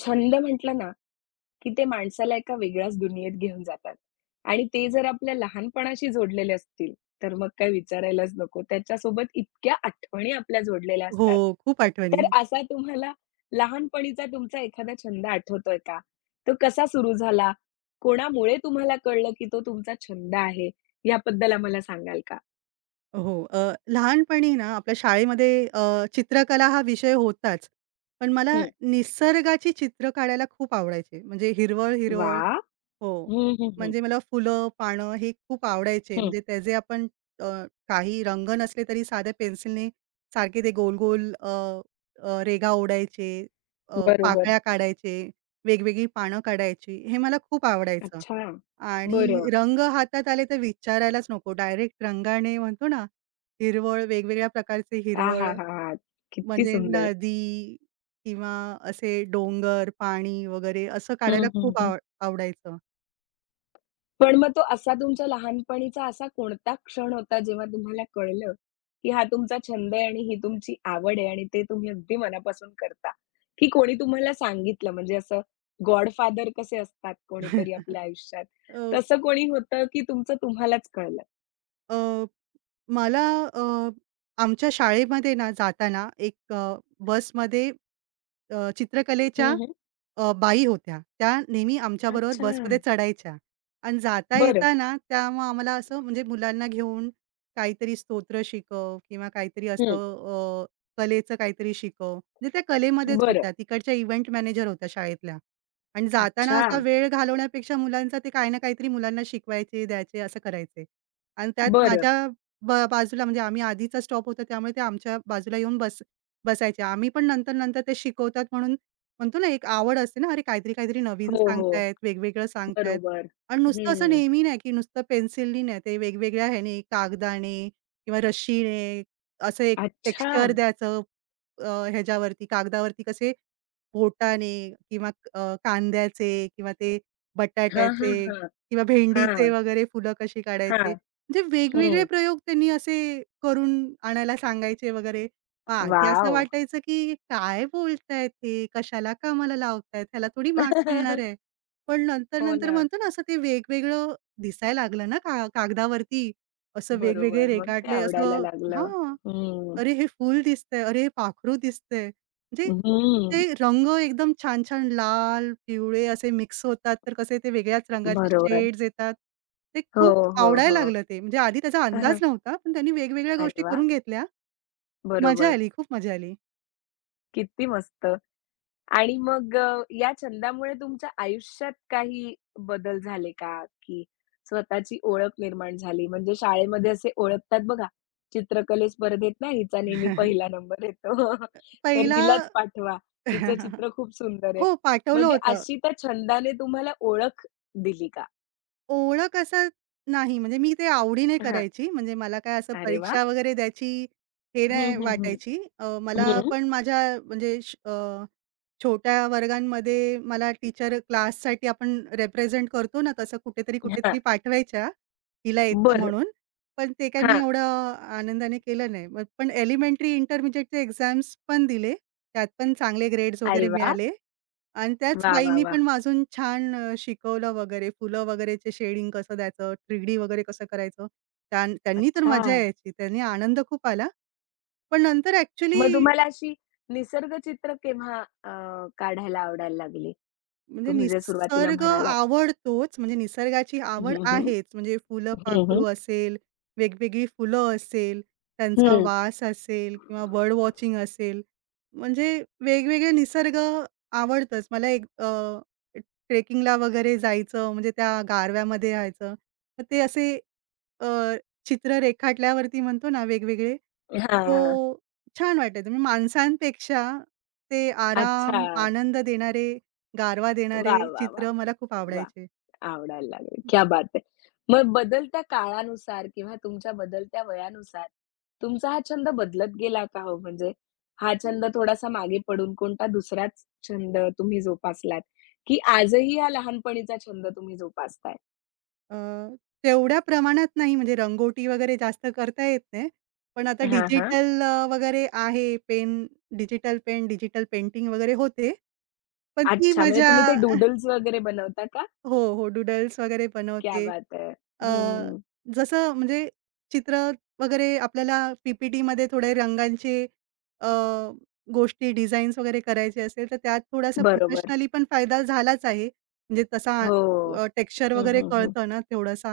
छंद म्हटलं ना, की ते माणसाला एका वेगळ्याच दुनियेत घेऊन जातात आणि ते जर आपल्या लहानपणाशी जोडलेले असतील, तर मग काय विचारायलाच नको. त्याच्यासोबत इतक्या आठवणी आपल्या जोडलेल्या हो, असतात. खूप आठवणी. तर असा तुम्हाला लहानपणीचा तुमचा एखादा छंद आठवतोय का? तो कसा सुरू झाला? कोणामुळे तुम्हाला कळलं, की तो तुमचा छंद आहे? याबद्दल आम्हाला सांगाल का? हो. लहानपणी ना आपल्या शाळेमध्ये चित्रकला हा विषय होताच. पण मला हं. निसर्गाची चित्र काढायला खूप आवडायचे. म्हणजे हिरवळ-हिरवळ. वाह! हो. हं, हं, हं. म्हणजे मला फुलं, पानं हे खूप आवडायचे. हं. म्हणजे त्याचे आपण अ, काही रंग नसले तरी साध्या पेन्सिलने सारखे ते गोल-गोल अ, अ, रेघा ओढायचे, बरोबर. पाकळ्या काढायचे, वेगवेगळी पानं काढायची. हे मला खूप आवडायचं. अच्छा. बरं. आणि रंग हातात आले तर विचारायलाच नको. डायरेक्ट रंगाने म्हणतो ना, हिरवळ, वेगवेगळ्या प्रकारचे हिरवळ. आहाहाहा! किती म्हणजे सुंदर. नदी किंवा असे डोंगर, पाणी वगैरे असं काढायला हं, हं, खूप हं. आवडायचं. पण मग तो असा तुमच्या लहानपणीचा असा कोणता क्षण होता जेव्हा तुम्हाला कळलं, की हा तुमचा छंद आहे आणि ही तुमची आवड आहे आणि ते तुम्ही अगदी मनापासून करता, की कोणी तुम्हाला सांगितलं? म्हणजे असं गॉडफादर कसे असतात कोणीतरी आपल्या आयुष्यात, अ, तसं कोणी होतं की तुमचं तुम्हालाच कळलं? अ मला अ, आमच्या शाळेमध्ये ना जाताना एक बसमध्ये चित्रकलेच्या हं, हं. बाई होत्या. त्या नेहमी आमच्याबरोबर अच्छा. बसमध्ये चढायच्या आणि जाता बरं. येताना त्या मग आम्हाला असं म्हणजे मुलांना घेऊन काहीतरी स्तोत्र शिकव किंवा काहीतरी हं. असं कलेचं काहीतरी शिकव. म्हणजे त्या कलेमध्येच बरं. होत्या. तिकडच्या इव्हेंट मॅनेजर होत्या शाळेतल्या. आणि जाताना अच्छा. असा वेळ घालवण्यापेक्षा मुलांचा ते काही ना काहीतरी मुलांना शिकवायचे, द्यायचे, असं करायचे. आणि त्यात बरं. माझ्या बाजूला म्हणजे आम्ही आधीचा स्टॉप होता त्यामुळे ते आमच्या बाजूला येऊन बसायचे. आम्ही पण नंतर-नंतर ते शिकवतात म्हणून म्हणतो ना एक आवड असते ना, अरे काहीतरी, काहीतरी नवीन हो, हो. सांगतायत, वेगवेगळं सांगतायत. बरोबर. आणि नुसतं असं हं. नेहमी नाही, की नुसतं पेन्सिलनी नाही, ते वेगवेगळ्या ह्याने कागदाने किंवा रश्शीने असं एक अच्छा. टेक्स्चर द्यायचं. ह्याच्यावरती कागदावरती कसे बोटाने किंवा कांद्याचे किंवा ते हां, हां, बटाट्याचे हां. किंवा भेंडीचे हां, वगैरे फुलं कशी काढायची. हां. म्हणजे वेगवेगळे हं. प्रयोग त्यांनी असे करून आणायला सांगायचे वगैरे. मग आधी असं वॉव! वाटायचं, की काय बोलतायत हे? कशाला कामाला लावतायत? ह्याला थोडी मार्क्स मिळणार आहे. पण हो नंतर-नंतर ना. म्हणतो ना, असं ते वेगवेगळं दिसायला लागलं ना का कागदावरती. असं वेगवेगळे बरोबर. मग ते रेघाटले आवडायला असं. लागलं. हां. हं. अरे, हे फूल दिसतंय, अरे, हे पाखरू दिसतंय. म्हणजे हं. ते रंग एकदम छान-छान लाल, पिवळे असे मिक्स होतात, तर कसे ते वेगळ्याच रंगाचे बरोबर. शेड्स येतात. ते हो, खूप हो, आवडायला लागलं ते. म्हणजे आधी त्याचा हो. अंदाज नव्हता, पण त्यांनी वेगवेगळ्या अरे गोष्टी वाह! करून घेतल्या. मजा बरोबर. आली, खूप मजा आली. किती मस्त. आणि मग या छंदामुळे तुमच्या आयुष्यात काही बदल झाले का? की स्वतःची ओळख निर्माण झाली? म्हणजे शाळेमध्ये असे ओळखतात बघा, चित्रकले स्पर्धेत ना हिचा नेहमी पहिला नंबर येतो. तर पहिला. हिलाच पाठवा. हिचं चित्र खूप सुंदर आहे. हो, पाठवलं म्हणजे होतं. अशी त्या छंदाने तुम्हाला ओळख दिली का? ओळख असं नाही, म्हणजे मी ते आवडीने हां. करायची. म्हणजे मला काय असं अरे वाह! परीक्षा वगैरे द्यायची हे हं, नाही हं, हं. वाटायची. मला हं. पण माझ्या म्हणजे छोट्या वर्गांमध्ये मला टीचर क्लाससाठी आपण रिप्रेझेंट करतो ना, तसं कुठेतरी, हां. कुठेतरी पाठवायच्या, हिला येतं बरं. म्हणून. पण ते काय मी हां. एवढं आनंदाने केलं नाही. मग पण एलिमेंटरी, इंटरमिडिएटचे एक्झाम्स पण दिले. त्यात पण चांगले ग्रेड्स अरे वगैरे वाह! मिळाले आणि त्याच वाह, वाह, बाईंनी वाह! पण अजून छान शिकवलं वगैरे. फुलं वगैरेचे शेडिंग कसं द्यायचं, 3D वगैरे कसं करायचं. त्यांनी तर अच्छा. मजा यायची. त्यांनी आनंद खूप आला. पण नंतर ॲक्चुअली मग तुम्हाला अशी निसर्गचित्र केव्हा काढायला आवडायला लागली? म्हणजे तुम्ही जे सुरुवातीला निसर्ग म्हणालात. आवडतोच, म्हणजे निसर्गाची आवड हं, हं. आहेच. म्हणजे फुलं, हं, हं. पाखरू असेल, वेगवेगळी फुलं असेल, त्यांचा हं. वास असेल किंवा बर्ड वॉचिंग असेल, म्हणजे वेगवेगळे निसर्ग आवडतंच. मला एक ट्रेकिंगला वगैरे जायचं, म्हणजे त्या गारव्यामध्ये राहायचं. तर ते असे अ, चित्र रेखाटल्यावरती म्हणतो ना, वेगवेगळे, हो, हां. छान वाटायचं. म्हणजे माणसांपेक्षा ते अच्छा. आराम, आनंद देणारे, गारवा देणारे वाह, वाह, वाह! चित्र मला खूप वाह! आवडायचे. आवडायला लागले. क्या बात है! मग बदलत्या काळानुसार किंवा तुमच्या बदलत्या वयानुसार तुमचा हा छंद बदलत गेला का हो? म्हणजे हा छंद थोडासा मागे पडून कोणता दुसराच छंद तुम्ही जोपासलात, की आजही हा लहानपणीचा छंद तुम्ही जोपासताय? अ, तेवढ्या प्रमाणात नाही म्हणजे रंगोटी वगैरे जास्त करता येत नाही. पण आता हां, हां. डिजिटल वगैरे आहे pen, digital pen, digital painting वगैरे होते. पण ती अच्छा, म्हणजे मजा. तुम्ही ते डूडल्स वगैरे बनवता का? हो, हो. डूडल्स वगैरे क्या बनवते. बात है! अ, हं. जसं म्हणजे चित्र वगैरे आपल्याला पी-पी-टीमध्ये थोडे रंगांचे अ, गोष्टी डिझाईन्स वगैरे करायचे असेल, तर त्यात थोडासा बरोबर. प्रोफेशनली पण फायदा झालाच आहे. म्हणजे तसा हो. टेक्स्चर हं, वगैरे हं, हं. कळतं ना, थोडासा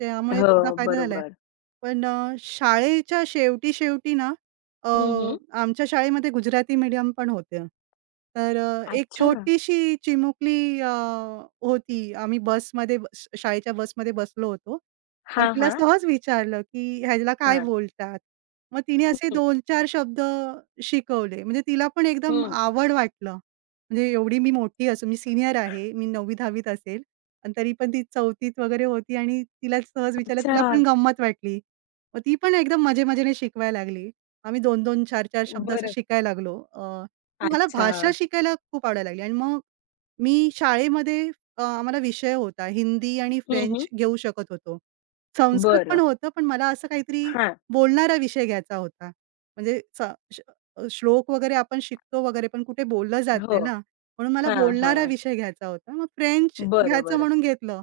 त्यामुळे त्याचा हो, फायदा झालाय. बरोबर. पण शाळेच्या शेवटी-शेवटी ना, अ, हं, हं. आमच्या शाळेमध्ये गुजराती मीडियम पण होतं. तर एक अच्छा. छोटीशी चिमुकली होती. आम्ही बसमध्ये शाळेच्या बसमध्ये बसलो होतो आणि हां, तिला हां. सहज विचारलं, की "ह्याला काय हां. बोलतात?" मग तिने असे हं, 2 चार शब्द शिकवले. म्हणजे तिला पण एकदम हं. आवड वाटलं. म्हणजे एवढी मी मोठी असून मी सीनियर आहे. मी 9वी-10वीत असेल आणि तरी पण ती 4थीत वगैरे होती आणि तिला सहज विचारलं, तिला अच्छा. पण गंमत वाटली. मग ती पण एकदम मजे-मजेने शिकवायला लागली. आम्ही 2-2, चार 4 शब्द असं बरं. शिकायला लागलो. मग मला अच्छा. भाषा शिकायला खूप आवडायला लागली आणि मग मी शाळेमध्ये आम्हाला विषय होता हिंदी आणि हं, हं. फ्रेंच घेऊ शकत होतो. संस्कृत पण बरं. होतं, पण मला असं काहीतरी हां. बोलणारा विषय घ्यायचा होता. म्हणजे स श श्लोक वगैरे आपण शिकतो वगैरे, पण कुठे बोललं जात हो. नाही ना, म्हणून मला हां, हां. बोलणारा विषय घ्यायचा होता. मग फ्रेंच बरं, घ्यायचं बरं. म्हणून घेतलं.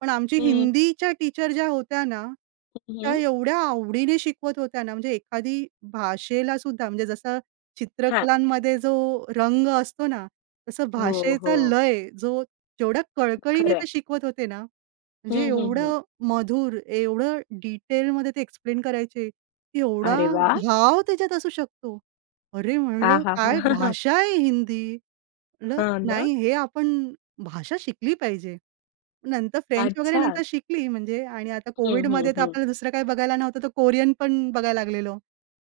पण आमची हं, हिंदीच्या टीचर ज्या होत्या ना, हं, त्या हं. एवढ्या आवडीने शिकवत होत्या ना, म्हणजे एखादी भाषेला सुद्धा म्हणजे जसं हां. चित्रकलांमध्ये जो रंग असतो ना, तसं हो, हो. भाषेचा लय जो जेवढ्या कळकळीने खरं आहे. ते शिकवत होते ना, म्हणजे हं, हं, हं. एवढं मधुर, एवढं डिटेलमध्ये ते एक्सप्लेन करायचे, एवढा अरे वाह! भाव त्याच्यात असू शकतो. अरे म्हणलं, आहाहा! काय भाषा आहे हिंदी. म्हटलं हां ना. नाही हे आपण भाषा शिकली पाहिजे. नंतर फ्रेंच वगैरे अच्छा. नंतर शिकली म्हणजे आणि आता हं, हं, कोविडमध्ये तर हं. आपल्याला दुसरं काही बघायला नव्हतं तर कोरियन पण बघायला लागलेलो.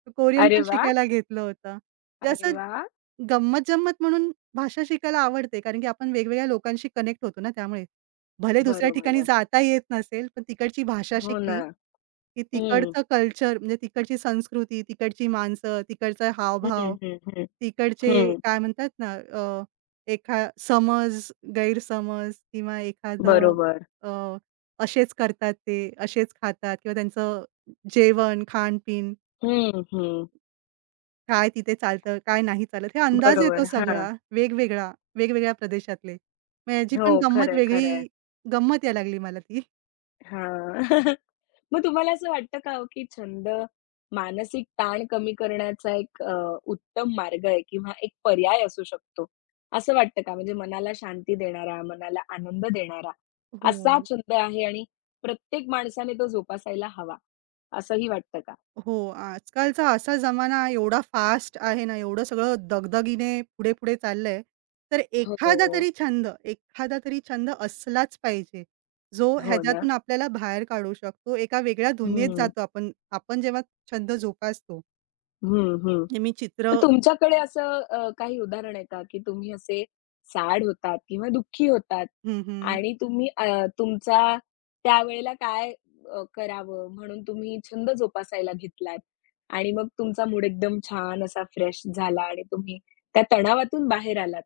तर कोरियन अरे पण वाह! शिकायला घेतलं होतं. म्हणजे अरे असं वाह! गंमत-जंमत म्हणून भाषा शिकायला आवडते, कारण की आपण वेगवेगळ्या लोकांशी कनेक्ट होतो ना त्यामुळे. भले दुसऱ्या बरोबर ठिकाणी आहे. जाता येत नसेल, पण तिकडची भाषा हो ना. शिकली, की हं. तिकडचं कल्चर म्हणजे तिकडची संस्कृती, तिकडची माणसं, तिकडचा हं, हावभाव, हं, हं. तिकडचे हं. काय म्हणतात ना, अ, एखा समज, गैरसमज किंवा एखादं बरोबर. अ, असेच करतात ते, असेच खातात किंवा त्यांचं जेवण, खाण हं, हं. काय तिथे चालतं, काय नाही चालत, हे अंदाज येतो बरोबर. हां. सगळा वेगवेगळा, वेगवेगळ्या प्रदेशातले. मग याची हो. पण खरं गंमत आहे, खरं वेगळी गंमत यायला लागली मला ती. मग तुम्हाला असं वाटतं का हो, की छंद मानसिक ताण कमी करण्याचा एक उत्तम मार्ग आहे किंवा एक पर्याय असू शकतो? असं वाटतं का? म्हणजे मनाला शांती देणारा, मनाला आनंद देणारा हो. असा छंद आहे आणि प्रत्येक माणसाने तो जोपासायला हवा, असंही वाटतं का? हो, आजकालचा असा जमाना एवढा फास्ट आहे ना, एवढं सगळं दगदगीने पुढे-पुढे चाललंय. तर एखादा हो. तरी छंद, एखादा तरी छंद असलाच पाहिजे, जो हो ना. ह्याच्यातून आपल्याला बाहेर काढू शकतो. एका वेगळ्या दुनियेत हं. जातो आपण. आपण जेव्हा छंद जोपासतो. हं, हं. म्हणजे मी चित्र. तर तुमच्याकडे असं काही उदाहरण आहे का, की तुम्ही असे सॅड होतात किंवा दुःखी होतात हं, हं. आणि तुम्ही तुमचा त्यावेळेला काय करावं म्हणून तुम्ही छंद जोपासायला घेतलात आणि मग तुमचा मूड एकदम छान असा फ्रेश झाला आणि तुम्ही त्या तणावातून बाहेर आलात.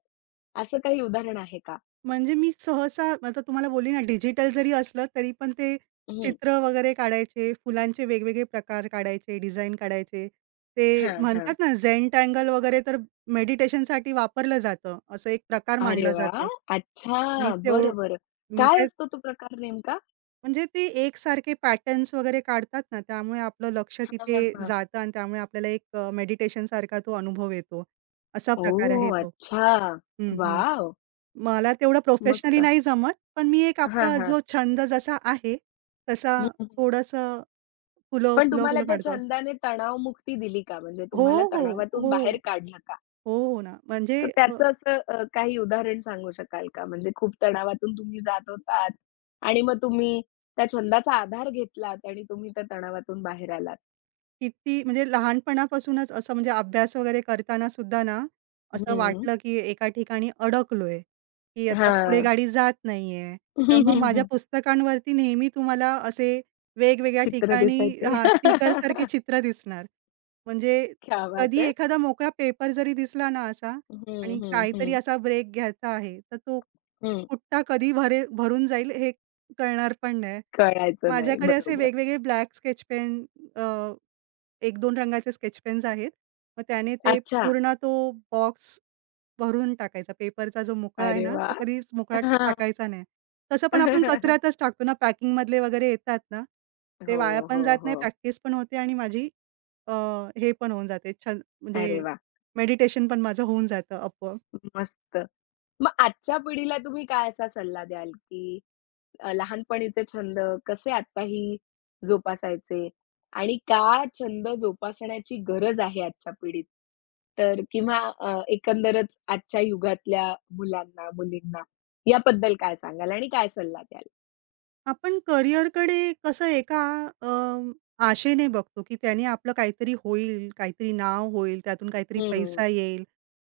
असं काही उदाहरण आहे का? म्हणजे मी सहसा आता तुम्हाला बोलली ना, डिजिटल जरी असलं तरी पण ते हं. चित्र वगैरे काढायचे, फुलांचे वेगवेगळे प्रकार काढायचे, डिझाइन काढायचे. ते हां, म्हणतात हां. ना झेनटँगल वगैरे तर मेडिटेशनसाठी वापरलं जातं. असं एक प्रकार अरे मांडला वाह! जातो. अच्छा. मी तेव बरं, बरं. मी काय काय असतो तो प्रकार नेमका? म्हणजे ते एकसारखे पॅटर्न्स वगैरे काढतात ना, त्यामुळे आपलं लक्ष हां, तिथे हां, हां. जातं आणि त्यामुळे आपल्याला एक मेडिटेशनसारखा तो अनुभव येतो. असा प्रकार आहे ओह! तो. अच्छा. हं, वॉव! मला तेवढं मस्त. प्रोफेशनली नाही जमत, पण मी एक हां, आपला हां. जो छंद जसा आहे, तसा हं, हं. थोडंसं फुलं, पण फुलं, तुम्हाला फुलं त्या काढतो. छंदाने तणावमुक्ती दिली का? म्हणजे हो, तुम्हाला हो, तणावातून हो, बाहेर काढलं का? हो, हो ना. म्हणजे तर त्याचं असं काही उदाहरण सांगू शकाल का? म्हणजे खूप तणावातून तुम्ही जात होतात आणि मग तुम्ही त्या छंदाचा आधार घेतलात आणि तुम्ही त्या तणावातून बाहेर आलात? किती म्हणजे लहानपणापासूनच असं म्हणजे अभ्यास वगैरे करताना सुद्धा ना, असं हं. वाटलं की एका ठिकाणी अडकलोय, की आता पुढे हां. गाडी जात नाहीये. तर मग माझ्या पुस्तकांवरती नेहमी तुम्हाला असे वेगवेगळ्या चित्र ठिकाणी, दिसायचे. हां, स्टिकरसारखी चित्र दिसणार. म्हणजे क्या बात कधी है! एखादा मोकळा पेपर जरी दिसला ना असा हं, आणि हं, काहीतरी हं, असा ब्रेक घ्यायचा आहे, तर तो हं. पुट्टा कधी भरून जाईल हे कळणार पण नाही. कळायचं नाही. माझ्याकडे असे बरोबर. वेगवेगळे ब्लॅक स्केच पेन, एक दोन रंगाचे स्केच पेन्स आहेत. मग त्याने ते अच्छा. पूर्ण तो बॉक्स भरून टाकायचा. पेपरचा जो मोकळा आहे अरे ना, तो वाह! कधीच मोकळा हां. टाकायचा नाही. तसं पण आपण कचऱ्यातच टाकतो ना, पॅकिंगमधले वगैरे येतात ना, ते हो, वाया पण हो, जात नाही, हो. प्रॅक्टिस पण होते आणि माझी अ, हे पण होऊन जाते, छान म्हणजे अरे वा, मेडिटेशन पण माझं होऊन जातं आपोआप. मस्त. मग आजच्या पिढीला तुम्ही काय असा सल्ला द्याल, की लहानपणीचे छंद कसे आत्ताही जोपासायचे आणि का छंद जोपासण्याची गरज आहे आजच्या पिढीत? तर किंवा एकंदरच आजच्या युगातल्या मुलांना, मुलींना याबद्दल काय सांगाल आणि काय सल्ला द्याल? आपण करिअरकडे कसं एका अ, आशेने बघतो, की त्याने आपलं काहीतरी होईल, काहीतरी नाव होईल, त्यातून काहीतरी हं, पैसा येईल,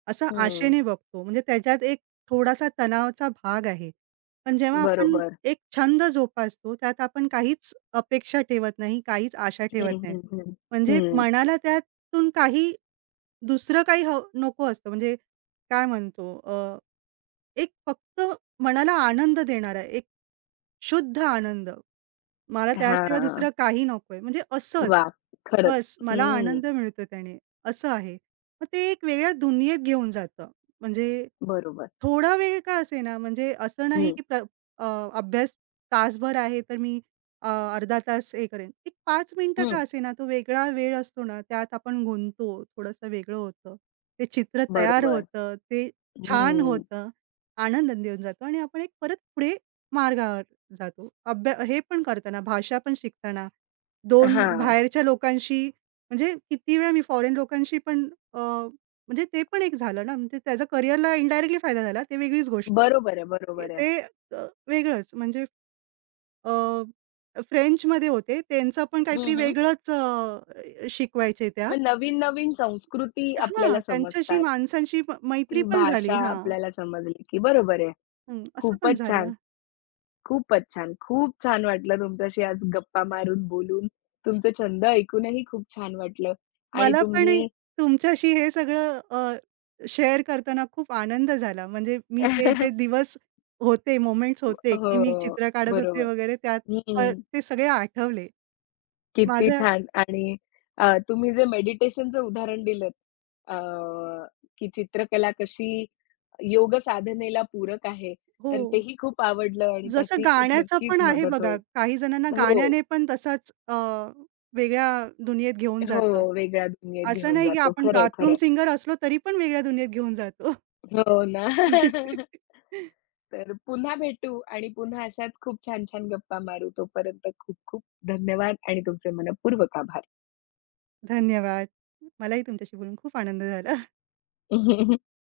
असं हं. आशेने बघतो. म्हणजे त्याच्यात एक थोडासा तणावाचा भाग आहे. पण जेव्हा आपण बरोबर. एक छंद जोपासतो, त्यात आपण काहीच अपेक्षा ठेवत नाही, काहीच आशा ठेवत हं, नाही. हं, हं. म्हणजे हं. मनाला त्यातून काही दुसरं काही हवं नको असतं. म्हणजे काय म्हणतो एक फक्त मनाला आनंद देणारा शुद्ध आनंद. मला त्याशिवाय हां. दुसरं काही नकोय. म्हणजे असंच. वाह! खरंच. बस मला हं. आनंद मिळतो त्याने, असं आहे. मग ते एक वेगळ्या दुनियेत घेऊन जातं. म्हणजे बरोबर. थोडा वेळ का असे ना, म्हणजे असं नाही हं, की अ, अभ्यास तासभर आहे, तर मी अ, अर्धा तास हे करेन. एक 5 मिनिटं हं. का असेना, तो वेगळा वेळ असतो ना, त्यात आपण गुंततो. थोडंसं वेगळं होतं. ते चित्र तयार बरोबर. होतं. ते छान हं. होतं. आनंद देऊन जातो आणि आपण एक परत पुढे मार्गावर जातो. हे पण करताना, भाषा पण शिकताना, 2 हां. बाहेरच्या लोकांशी म्हणजे किती वेळा मी फॉरेन लोकांशी पण म्हणजे ते पण एक झालं ना, म्हणजे त्याचा करिअरला इनडायरेक्टली फायदा झाला. ते वेगळीच गोष्ट. बरोबर आहे, बरोबर आहे. ते वेगळंच म्हणजे अ, फ्रेंचमध्ये होते. त्यांचं पण काहीतरी हं, हं. वेगळंच शिकवायचे त्या. मग नवीन-नवीन संस्कृती आपल्याला हां, त्यांच्याशी समजतात. माणसांशी ती मैत्री पण भाषा झाली. हां. आपल्याला समजली, की बरोबर आहे. हं, असं पण खूपच छान, झालं. खूपच छान. खूप छान वाटलं तुमच्याशी आज गप्पा मारून, बोलून. तुमचे छंद ऐकूनही खूप छान वाटलं आणि मला पण हे तुम्ही तुमच्याशी हे सगळं शेअर करताना खूप आनंद झाला. म्हणजे मी ते जे दिवस होते, मोमेंट्स होते, की मी हो, चित्र काढत होते बरोबर. वगैरे त्यात हं. ते सगळे आठवले. किती माझं. छान आणि तुम्ही जे मेडिटेशनचं उदाहरण दिलंत अ, की चित्रकला कशी योग साधनेला पूरक आहे, हो. तर तेही खूप आवडलं आणि जसं त्याची खूप गाण्याचं नक्कीच पण आहे मदत बघा, होईल. काही जणांना हो, गाण्याने पण तसाच वेगळ्या दुनियेत घेऊन हो. जातं. वेगळ्या दुनियेत असं घेऊन नाही की जातो. आपण खरंय, बाथरूम खरंय. सिंगर असलो तरी पण वेगळ्या दुनियेत घेऊन जातो. हो ना. तर पुन्हा भेटू आणि पुन्हा अशाच खूप छान-छान गप्पा मारू. तोपर्यंत खूप-खूप धन्यवाद आणि तुमचे मनःपूर्वक आभार. धन्यवाद. मलाही तुमच्याशी बोलून खूप आनंद झाला.